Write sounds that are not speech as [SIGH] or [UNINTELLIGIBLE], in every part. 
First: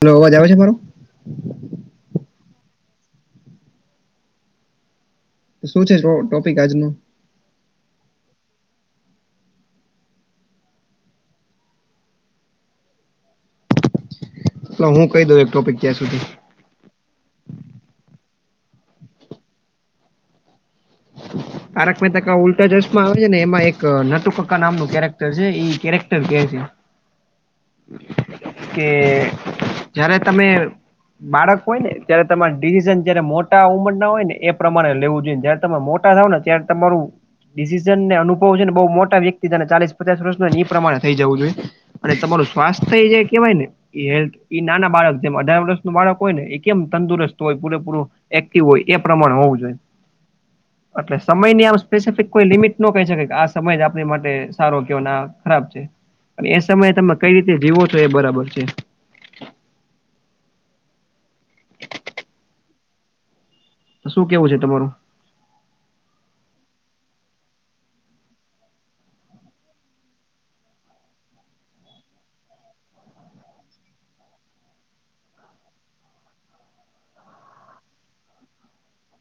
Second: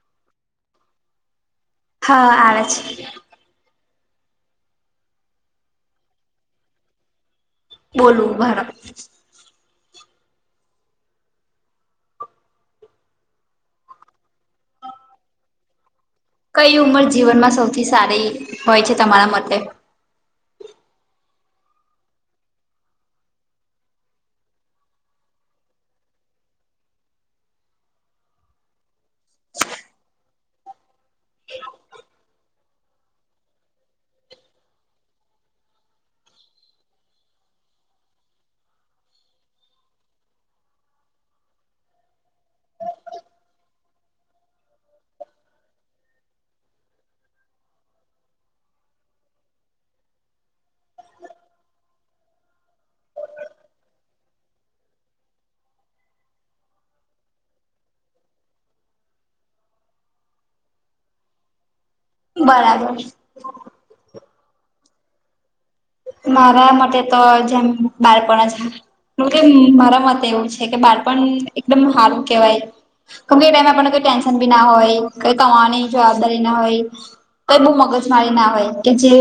Hello અવાજ આવે છે મારો હા આવે છે. શું છે ટોપિક આજનો બોલું ઊભારો તો હું કઈ દઉં એક ટોપિક ત્યાં સુધી કઈ ઉંમર જીવનમાં સૌથી સારી હોય છે તમારા મતે [INAUDIBLE] તારક મહેતા કા ઉલ્ટા ચશ્મા આવે છે ને એમાં એક નટુ કાકા નામનું કેરેક્ટર છે ઈ કેરેક્ટર કે છે કે જ્યારે તમે બાળક હોય ને ત્યારે તમારે ડિવિઝન જયારે મોટા ઉંમર ના હોય ને એ પ્રમાણે લેવું જોઈએ ત્યારે તમે મોટા થાવ ને ત્યારે તમારું ડિસિઝન ને અનુભવ છે ને બહુ મોટા વ્યક્તિ ને ચાલીસ પચાસ વર્ષ ના એ પ્રમાણે થઈ જવું જોઈએ. અને તમારું સ્વાસ્થ જે કેવાય ને એ હેલ્થ ઈ નાના બાળક જેમ અઢાર વર્ષનું બાળક હોય ને એ કેમ તંદુરસ્ત હોય પૂરેપૂરું એક્ટિવ હોય એ પ્રમાણે હોવું જોઈએ. અટલે સમયની સ્પેસિફિક કોઈ લિમિટ ન કહી શકે કે આ સમય જ આપણી માટે સારો કે ખરાબ છે. એ સમયે તમે કઈ રીતે જીવો છો એ બરાબર છે. બરાબર. શું કેવું છે તમારું? મારા માટે તો જેમ બાળપણ હારુ કે મારા મત એવું છે કે બાળપણ એકદમ હારું કેવાય. કેમ કે એ ટાઈમ પણ કોઈ ટેન્શન બી ના હોય કઈ કની જવાબદારી ના હોય. કઈ બોવ મગજ મારી ના હોય કે જે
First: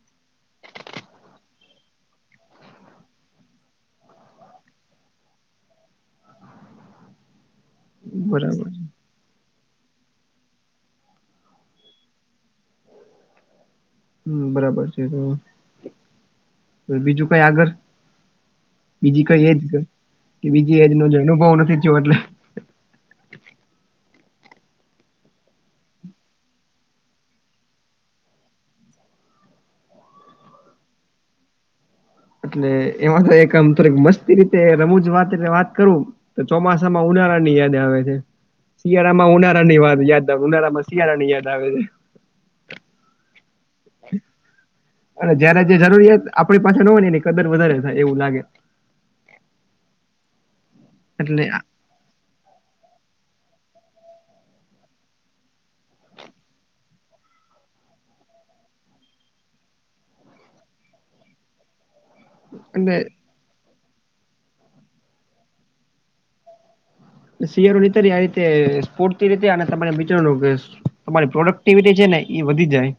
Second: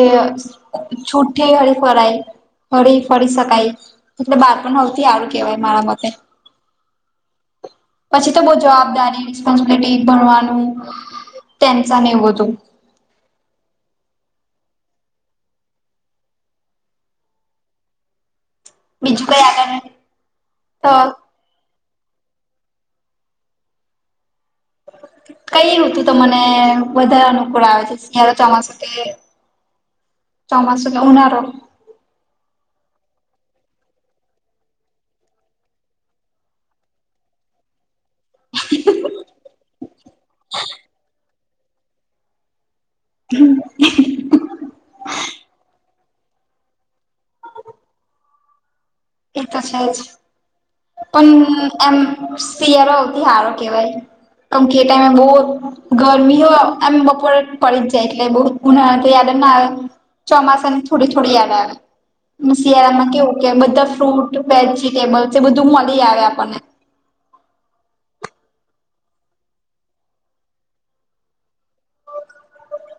છૂઠી હરી ફરાય. ફરી ફરી શકાય એટલે બાર પણ નતી આવું કેવાય મારા મતે. [INAUDIBLE] પછી તો બહ બરાબર છે. જવાબદારી સબલિટી ભણવાનું તેમ ને એવું હતું. હમ બરાબર છે. તો બીજું કઈ આગળ બીજું બીજી કઈ એજ આગળ કે બીજી એજ તો ન અનુભાવ નથી થયો એટલે [INAUDIBLE] કઈવું હતું તો મને વધારે અનુકૂળ આવે છે તારો ચોમાસું કે ચોમાસને ઉનારોો. એટલે એમાં તો એક આમ થોડીક મસ્તી રીતે રમુંજ વાત એટલે વાત કરું. તો ચોમાસા માં ઉનાળા ની યાદ આવે છે શિયાળા માં ઉનાળા ની વાત યાદ ઉનાા મશિયારા ની યાદ આવે છે. હમ્મ. અને જયારે જે જરૂરિયાત આપણી પાસે ન હોય ને એ કદર વધારે થાય એવું લાગે. એ તો છે જ પણ. એટલે આ- એમ શિયરોથી હારો કેવાય. આમકે એ ટાઈમે બહુ ગરમી હો એમ બપોરે પડી જ જાય એટલે બ ગુ તો દ ના ચોમાસાની થાડી થીડી દ એટલે શિયાળામાં કેવું કે બધા ફ્રૂટ વેજીિટેબલ એ બધું મળી આવે આપણને. શ રીતે સ્ર્ રીતે અને તમા તમારી પ્રોડક્ટિવિટી છે ને એ વધી જાય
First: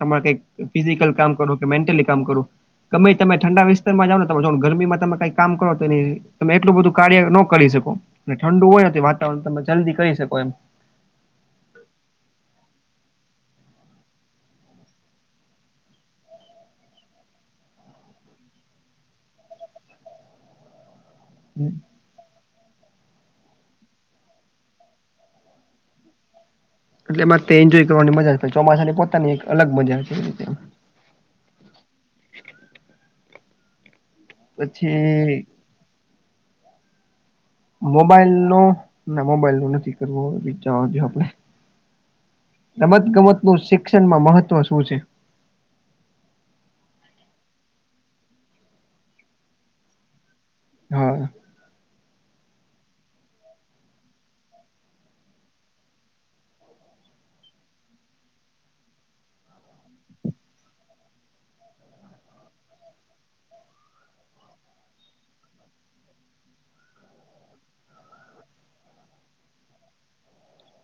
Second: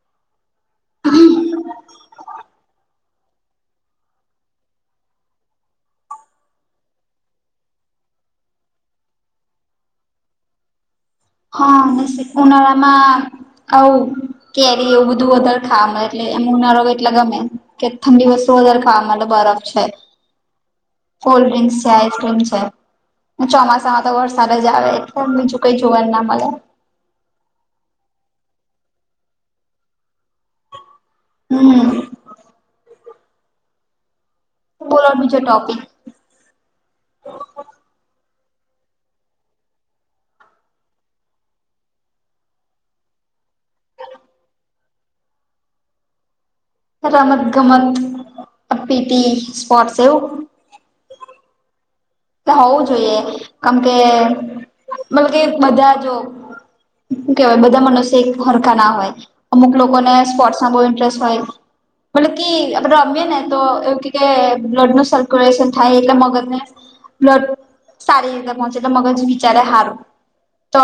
તમારે કઈ ફિઝિકલ કામ કરવું કે મેન્ટલી કામ કરું ગમે તમે ઠંડા વિ નેમે ગરમીમાં તમે કઈ કામ કરો તો એ તમે એટલું બધું કાર્ય ન કરી શકો. એ ઠંડ હોય નથી વાતાવરણ તમે જલ્દી કરી શકો એમ હા ને શ ઉનાળમાં આવ કેરી એવું બધું વધર ખા એટલે એમ નારો એટલે ગમે. કે ઠંડી વસ્તુ વધારે ખા મ બરફ છે. હ. કોલ્ડ ડ્રિંક્સ છે, આઈસ્ક્રીમ છે ચોમાસામાં તો વરસાદ જ આવે એટલે બીજું ક જોવાર ના મળે. એટલે એમાં એન્જોય કરવાની મજા ચોમાસાની પોતાની એક અલગ મજા છે. હમ્મ. બોલો બીજો પછી ટોપિક મોબાઈલ નો ના મોબાઈલ નો નથી કરવો વિચાર જો આપણે રમત ગમત નું શિક્ષણમાં મહત્વ શું છે. રમત ગમત પીટી સ્પોટ સવ હા. હોવું જોઈએ કેમ કે મતબ કે બધા જો શું કેવાય બધા મનસે એક ફરકાા ના હોય. અમુક લોકોને સ્પોર્ટ્સમાં બહુ ઇન્ટરેસ્ટ હોય મતલબ કે આપડે રમીએ ને તો એવું કે બ્લડ નું સર્ક્યુલેશન થાય એટલે મગજ ને બ્લડ સારી રીતે પહોંચે તો મગજ વિચારે હારું તો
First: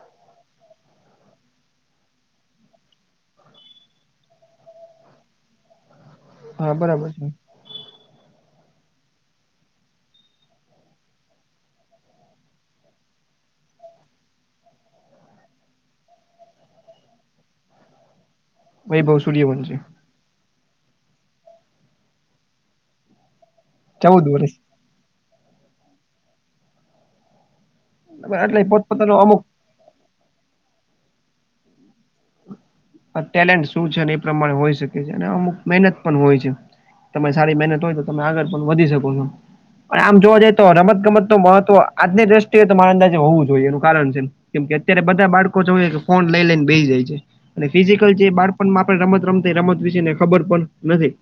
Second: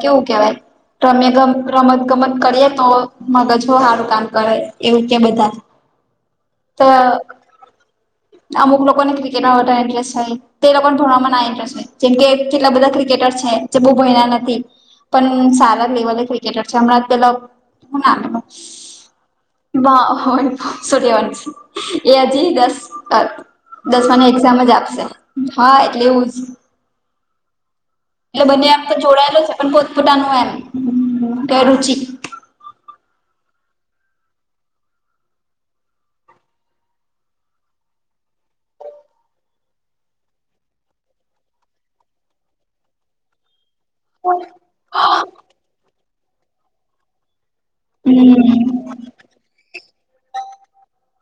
કેવું કેહેવાય. રમે ગ રમત ગમત કરીએ તો મગજું સારું કામ કરે એવું કે બધા. હા તો બરાબર છે. અમુક લોકોને ક્રિકેટમાં માટે ઇન્ટરેસ્ટ છે. તે લોકો ભણવામાં ના ઇરેસ્ટ જેમ કે કેટલા બધા ક્રિકેટર છે જે બહુ ભયના નથી. પણ સારા લેવલ એ ક્રિકેટર છેેલા વૈભવ સૂર્યવંશી વા છોટ્યા વાન છે એ હ જ દસ. ચૌદ દસમાની વર્ષ એક્ઝામ જ આપશે હા એટલે એવું જ. એટલે બંને એમ તો પોતપોતાનો જોડાયેલો અમુક છે પણ પોતપોતાનું એમ કે રુચિ આ ટેલેન્ટ શું છે અને એ પ્રમાણે હોઈ શકે છે અને અમુક મહેનત પણ હોય છે. તમે સારી મહેનત હોય તો તમે આગળ પણ વધી શકો છો. પણ આમ જોવા જાય તો રમત ગમતનુ મહત્વ આજની દ્રષ્ટિએ તો મારે અંદાજે હોવું જોઈએ. કારણ છે કેમ કે અત્યારે બધા બાળકો કે ફોન લઈ લઈને બેહી જાય છે. અને ફિઝિકલ જે હમ્મ બાળપણમાં આપણે રમત રમતે રમત વિશે ને ખબર પણ નથી.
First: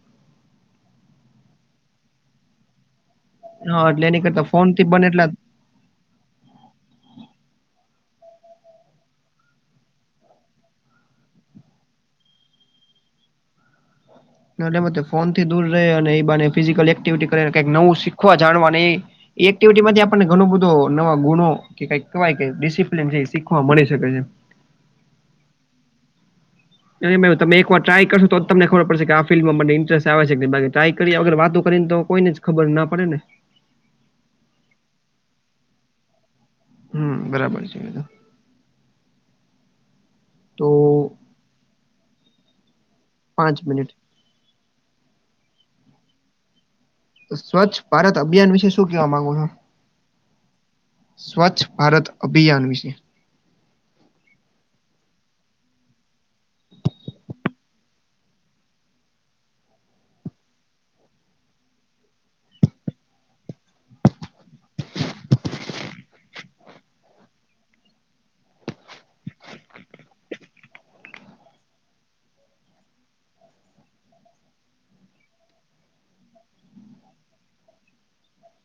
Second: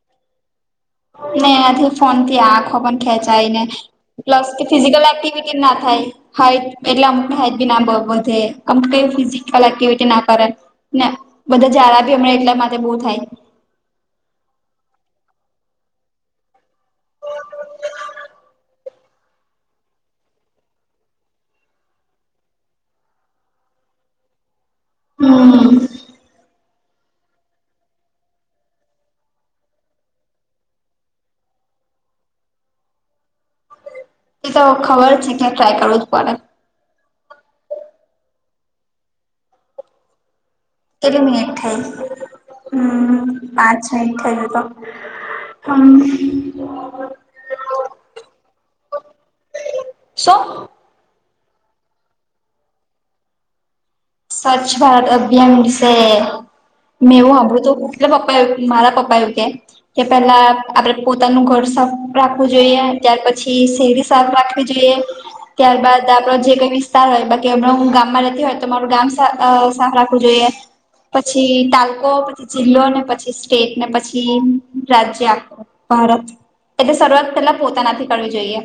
ને આથી ફોનથી આંખો પણ ખેંચાય ને હા એટલે એની કરતા પ્લસ કે ફોન થી ફિઝિકલ બને એટલા એક્ટિવિ ના થાય. હાઈટ એટલે અમુક હ બી ના બ અમ ફિ એક્ટિવિટી ના કરે. ના બધા જાડા બી હમણાં એટલા માટે બો થાય. એટ ફોનથી દૂર રહે અને એને ફિઝિકલ એક્ટિવિટી કરે કઈક નવું શીખવા જાણવા એ. એ એક્ટિવિટી માંથી આપણને ઘણો બધો નવા ગુણો કે કવાય ડિસિપ્લન છે એ શીખવા મળી શકે છે. હમ. તમે એકવાર ટ્રાય કરશો તો તમને ખબર પડશે કે આ ફિલ્ડમાં મને ઇન્ટરેસ્ટ આવે છે કે બાકી ટ્રાય કરીએ અગર વાતો કરીને તો. કોઈને જ ખબર ના પડે ને. એ તો ખબર છે કે ટ્રાય કરવો જ પડે. હમ, બરાબર છે બધું. તો કેટલી મિનિટ થઈ હમ પાંચ મિનિટ થાય તો તો. હમ. સ્વચ્છ ભારત અભિયાન વિશે શું કેવા માંગો છો? શું? સ્વચ્છ ભારત અભિયાન વિશે. સ્વચ્છ ભારત અભિયાન વિશે. મેં એવું હામભળ્તુ કે પપ્પા મારા પપ્પા એવું કે. કે પેલા આપડે પોતાનું ઘર સાફ રાખવું જોઈએ ત્યાર પછી શેરી. સાફ રાખવી જોઈએ ત્યારબાદ આપડો જે કઈ વિસ્તાર હોય બાકી હમણાં હું ગામમાં રેતી હોય તો મારું ગામ સા અ સાફ રાખવું જોઈએ. પછી તાલુકો પછી જિલ્લોને પછી સ્ટેટને પછી રાજ્યા. ભારત એટલે શરૂઆત પેલા પોતાનાથી કરવી જોઈએ.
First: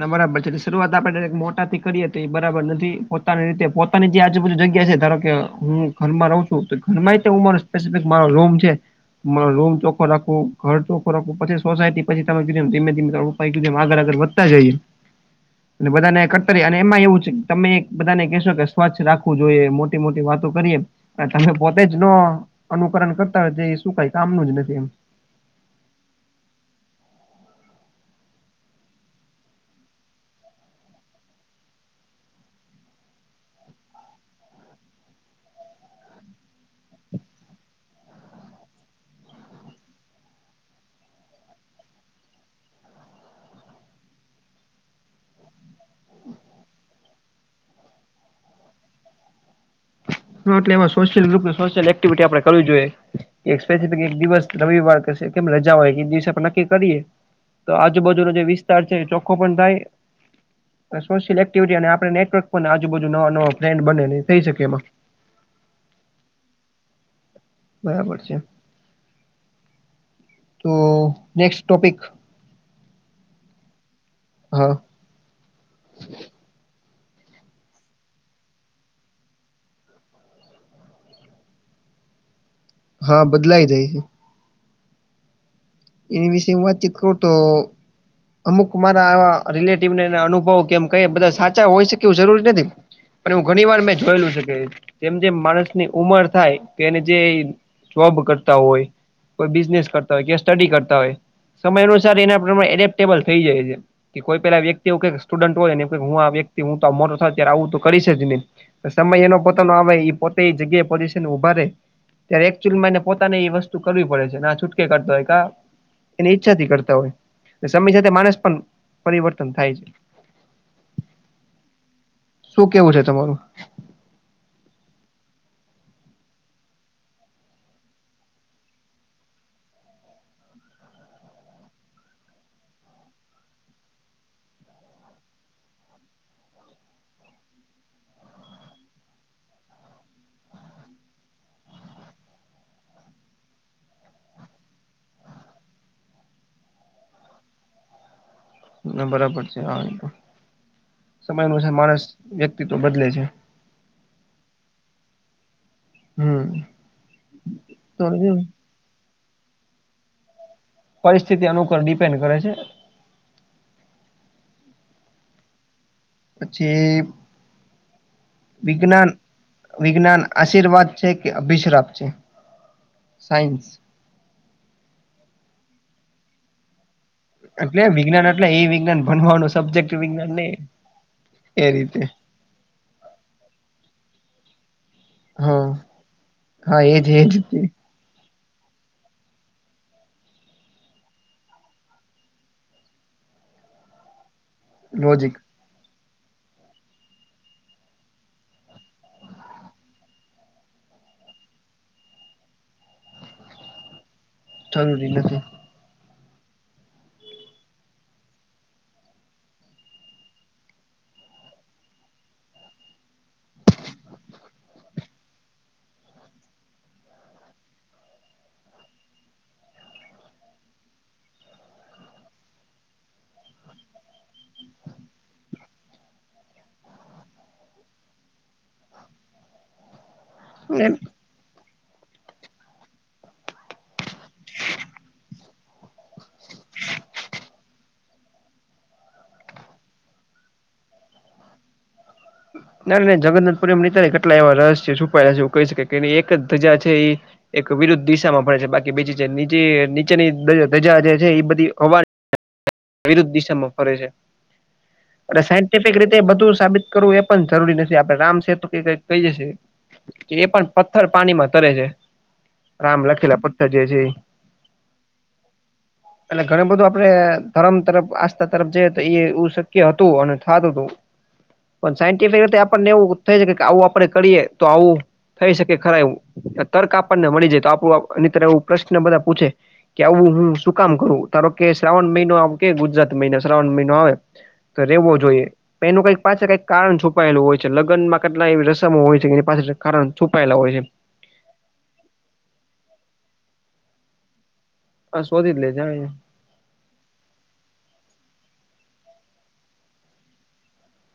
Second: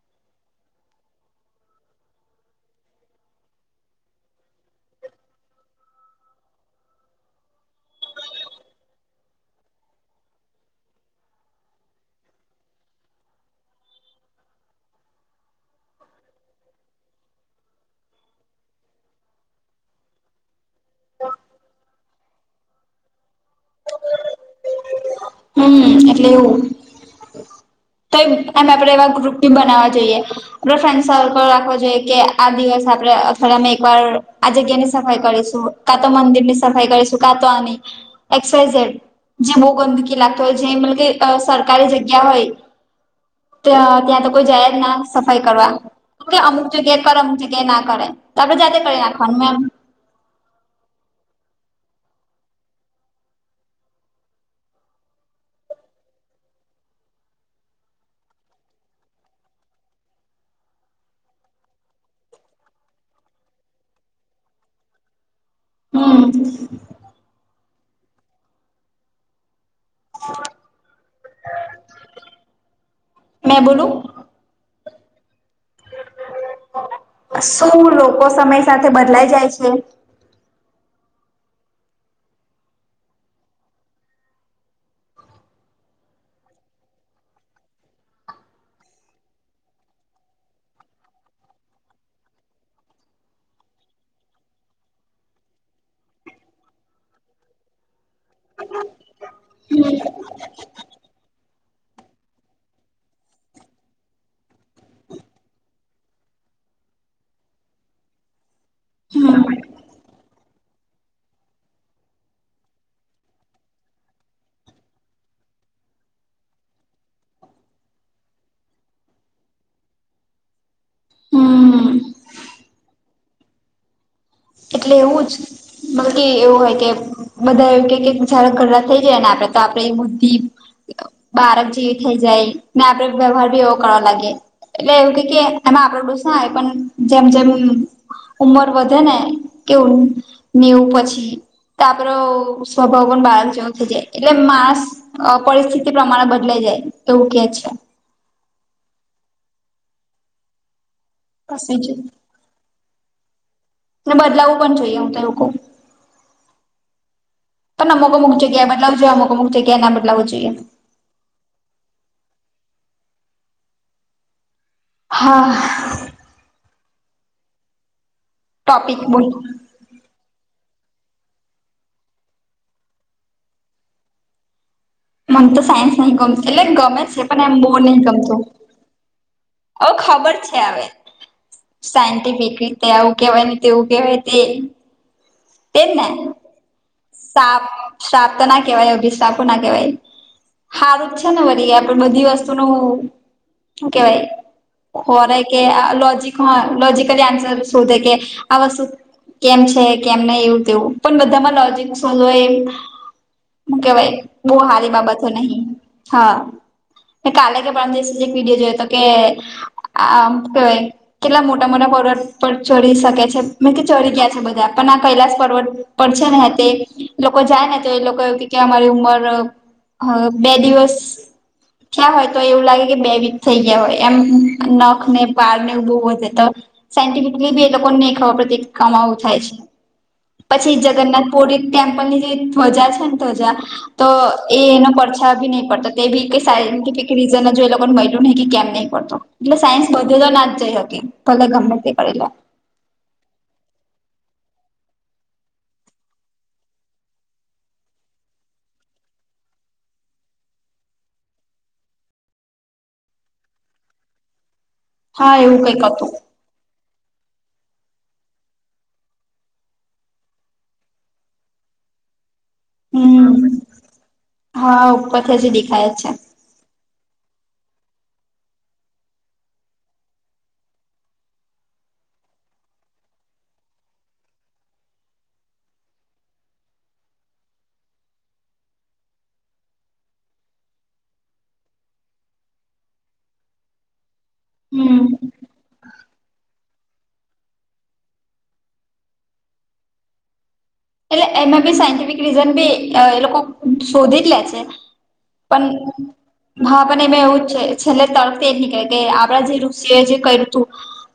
ના બરાબર છે એટલે શરૂઆત આપણે દાયરેક મોટાથી કરીએ તો એ બરાબર નથી પોતાની રીતે પોત ની જે આજુબજુ જગ્યા છે ધારો કે હું ઘરમાં રહું છું તો ઘરમાં હ મા સ્પેસફિકમા રૂમ છે. મારો રૂમ ચોખ્ખો રાખવો, ઘર ચોખ્ખું રાખવું પછી સોસાયટી પછી તમે કીધુ એમ આગળ આગળ વધ તા જઈએ. અને બધાને કટ્ટરી અને એમાં એવું છે તમે બધાને કેહેશો કે સ્વચ્છ રાખવું જોઈએ મોટી મોટી વાતો કરીએ. તમે પોતે જ ન અનુકરણ કરતા હોય એ શું કઈ કામનું જ નથી એમ. હમ એટલે એવું તો એમ આપડે એવા રૂપટી બનાવવા જઈએ. આપરો ફ્રેન્ડ સર્કલ રાખવો જોઈએ કે આ દિવસે આપણે અઠવાડિયામાં એકવાર આ જગ્યાની સફાઈ કરીશું. કાતો મંદિરની સફાઈ કરીશું કાતો આની એક્સ વાય ઝેડ જે બો ગંદકી લાગતો હોય. જે મિલકી અ સરકારી જગ્યા હોય. ત્યાં ત્યાં તો કોઈ જાય જ ના સફાઈ કરવા. અમુક જગ્યાએ કરમ છેકે ના કરે આપણે જાતે કરી નાખવાનું એમ. એટલે એમાં સોશિયલ લુક ને સોશિયલ એક્ટિવિટી આપડે કરવી જોઈએ. સ્પેસિફિક એક દિવસ રવિવાર કેમ રજા હોય કે એ દિવસે આપડે નક્કી કરીએ. તો આજુબાજુનો જે વિસ્તાર છે ચોખ્ખો પણ થાય. સોશિયલ એક્ટિવિટી અને આપણે નેટવર્ક આજુબાજુ નવા નવા ટ્રેન્ડ બને થઈ શકે એમાં. હમ. બરાબર છે એમ. [UNINTELLIGIBLE] તો નેક્સ્ટ ટોપિક. મેં બોલું? હા શું લોકો સમય સાથે બદલાય જાય છે. હા બદલાય જઈ છે. એની વિષય વાતચીત કરુ તો અમુક મારા આવા રિલેટિવને એ અનુભવ કેમ ક બધા સાચા હોય છે કે એવું જરૂરી નથી પણ એવું ઘણી વાર મેં જોયેલું છે કે જેમ જેમ માણસ ની ઉમર થાય કે એને જે જોબ કરતા હોય કોઈ બિઝનેસ કરતા હોય કે સ્ટડી કરતા હોય સમય અનુસાર એના પ્રમાણે એડેપ્ટેબલ થઈ જાય છે. કે કોઈ પેલા વ્યક્તિ એવુ કઈ સ્ટુડન્ટ હોય ને હું આ વ્યક્તિ હું તો મોટો થાય ત્યારે આવું તો કરીશ જ નહીં સમય એનો હમ પોતાનો આવે એ પોતે એ જગ્યાએ પોઝિશન ઉભા રેય ત્યારે એકચુઅલી મને પોતાને એ વસ્તુ કરવી પડે છે ના છૂટકે કરતો હોય કા એની ઈચ્છાથી કરતા હોય સમય સાથે માણસ પણ પરિવર્તન થાય છે. હમ શું કેવું છે તમારું એટલે એવું જ બકી એવું હોય કે બધા એવું કે જાર ઘરડા થઇ જાય ને આપડે તો આપડે એ બુદ્ધિ બાળક જેવી થઇ જાય ને આપડે વ્યવહાર ભી એવો કરવા લાગે એટલે એવું કે કે એમાં આપડ ડું ના આવે પણ જેમ જેમ ઉમર વધે ને કેવું નેવું પછી તપ સ્વભગવન બાળ ચૌ થ જાય એટલે માનસ અ પરિસ્થિતિ પ્રમાણે બદલાઈ જાય એવું કે છે. ના બરાબર છે હ તો સમય બસ અનુસાર બીજું માણસ વ્યક્તિત્વ બદલે છે. બદલાવવું પણ જોઈએ હું તો એવું કવ હમ્મ પણ અમકો મૂક જગ્યા બદલાવવી જોઈએ અમક અમૂક જગ્યા ના બદલાું જોઈએ પરિસ્થિતિ અનુકર ડિપેન્ડ કરે છે. હા પછી ટોપિક વિજ્ઞાન બોલ વિજ્ઞાન આશીર્વાદ છે કે અભિશ્રાપ છે સાયન્સ મને તો સાયન્સ ન ગમ એટ ગમેસ પણ એમ બહ એટલે નહ વિજ્ઞાન ગમતું એટલે એ વિજ્ઞાન ભણવાનું અવ સબ્જેક્ટ વિજ્ઞાન ખબર નહી છે હવે એ રીતે સાયન્ટિફિક રીતે આવું કેવાય ને તેવું કેહેવાય તે. હા તેમ ને હા એજ એજ સાપ સાપ તો ના કવાય અભિશ્રાપ ના કવાય હારું જ છે ને વળ આપડ બધી વસ્તુ ન કેવાય લોજિક ખોરાય કે લોજ હ લોજકલી આન્સર શોધે કે આ વસ્તુ કેમ છે. કેમ નહી એવું તેવું પણ બધામાં લોજિક સોલય એ કેવાય બહ હારી જરૂરી બાબતો નહી નથી હા. કાલે કે પણમ દ એક વિડીયો જોયો હતો કે આ હુ કેવાય કેટલા મોટા મોટા પર્વત પર ચરી શકે છે મે કે ચરી ગયા છે બધા કૈલાસ પર્વત પડશે ને તે લોકો જાય ને તો એ લોકો એ કે અમારી ઉંમર બે દિવસ થ્યાં હોય તો એવું લાગે કે બે વીક થઈ ગયા હોય એમ નખ ને પાર ને ઉ બહ વધે તો સાયન્ટિફિકલી બી એ લોકો ને ખરત કમાવું થાય છે. પછી જગન્નાથ પુરી ટેમ્પલની જે ધ્વજા છે ને ધ્વજા તો એ એનો પછા ભી નહી પડતો એ બી કઈ સાયન્ટિફિક રીઝન જો એ લોકોને મળલ નહીં કે કેમ નહીં પડતો એટલે સાયન્સ બધું તો ના જ જઈ શકી ભલે ગમે તે કરી લે ના ના જગન્નાથ પુર નીને કેટલા એવા રસ છે છુપાયેલા છે એવ કહી શકે એક જ ધજા છે એ એક વિરુદ્ધ દિશામાં ભણે છે બાકી બીજી જે નીચે નીચેની ધજા જે છે એ બધી હવા વિરુદ્ધ દિશામાં ફરે છે હા એટ એવું કઈક સાયન્ટિફિક હતું રીતે બધું સાબિત કરવું એ પણ જરૂરી નથી આપડે રામ કેત્ર કે કઈ કહી જશે એ પણ પથ્થર પાણીમાં તરે છે. રામ લખેલા હમ પથ્થર જે છે. હા ઉપરથી હજી દેખાય જ છે એટલે ઘણ બધું આપડે ધરમ તરફ આસ્થા તરફ જ તો એ એવું શક્ય હતું અને થતું હતું. પણ સાયન્ટિફિક રીતે આપણને એવું થઈ છે આવું આપડે કરીએ તો આવું. થઈ શકે ખરા એવું તર્ક આપણને મળી જાય તો આપણું અ તર એવું પ્રશ્ન બધા પૂછે. કે આવું હું શું કામ કરું ધારો કે શ્રાવણ મહિનો કે ગુજરાત મહિના શ્રાવણ મહિનો આવે તો હમ રેવો જોઈએ એનું કઈક પાછ કઈ કારણ છુપાયેલું હોય છે લગ્નમાં કેટલા એવી રસમો હોય છે કે એની પાછ કારણ છુપાયેલા હોય છે. એટલે એમાં બી સાયન્ટિફિક રીઝન બી એ લોકો શોધી જ લે છે. આ શોધી જ પણ લે છે હા પણ એમાં એવું જ છે છેલ્લે તળતી એ જ નીકળે કે આપણા જે ઋષિઓએ જે કર્યું હતું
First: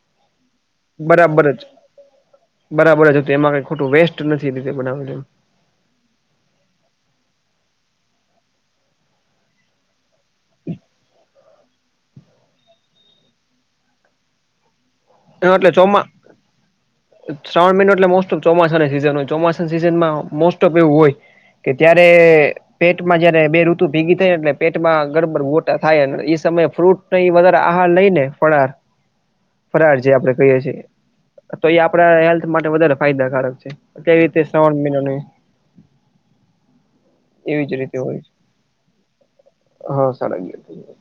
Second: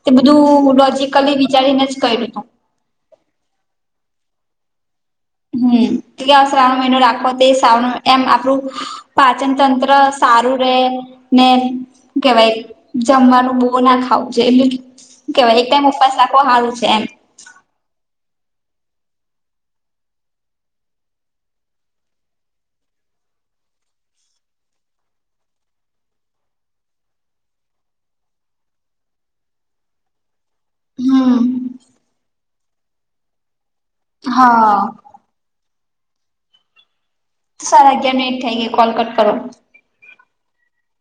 તે બધું લોજકલી વિચારીને જ કર્યું તું. બરાબર છે તો એમાં કઈ ખોટું વેસ્ટ નથી રી બનાવ. હમ એટ સા્રણ મહિનો રાખો તે સા્રવણ એમ આપડું પાચન તંત્ર સારું રેમ ને કેવાય જમવાનું બો ના ખાવું છે એટલે વાય એક એટલે ટાઈમ ચોમા ઉપવાસ રાખો હાલું છે એમ. શ્રાવણ મહિનો એટલે મોસ્ટ ઓફ ચોમાસાની સીઝન હોય ચોમાસા સીઝનમાં મોસ્ટ ઓફ એવું હોય. કે ત્યારે પેટમાં જયારે બે ઋતુ ભેગી થાય એટલે પેટમાં ગડબડ ગોટા થાય એ સમયે ફ્રૂટ ન વધારે આહાર લઈ ને પડાર ફરાર છે આપણેે કહીએ છીએ હમ તો એ આપણા હેલ્થ માટે વધારે ફાયદાકારક છે. કેવી રીતે હા શ્રાવણ મહિનો ન તો એવી જ સાર રીતે અગિયાર હોય છે મિનિટ થઈ ગઈ કોલકટ કરો. હા સારા ગયા થઈ.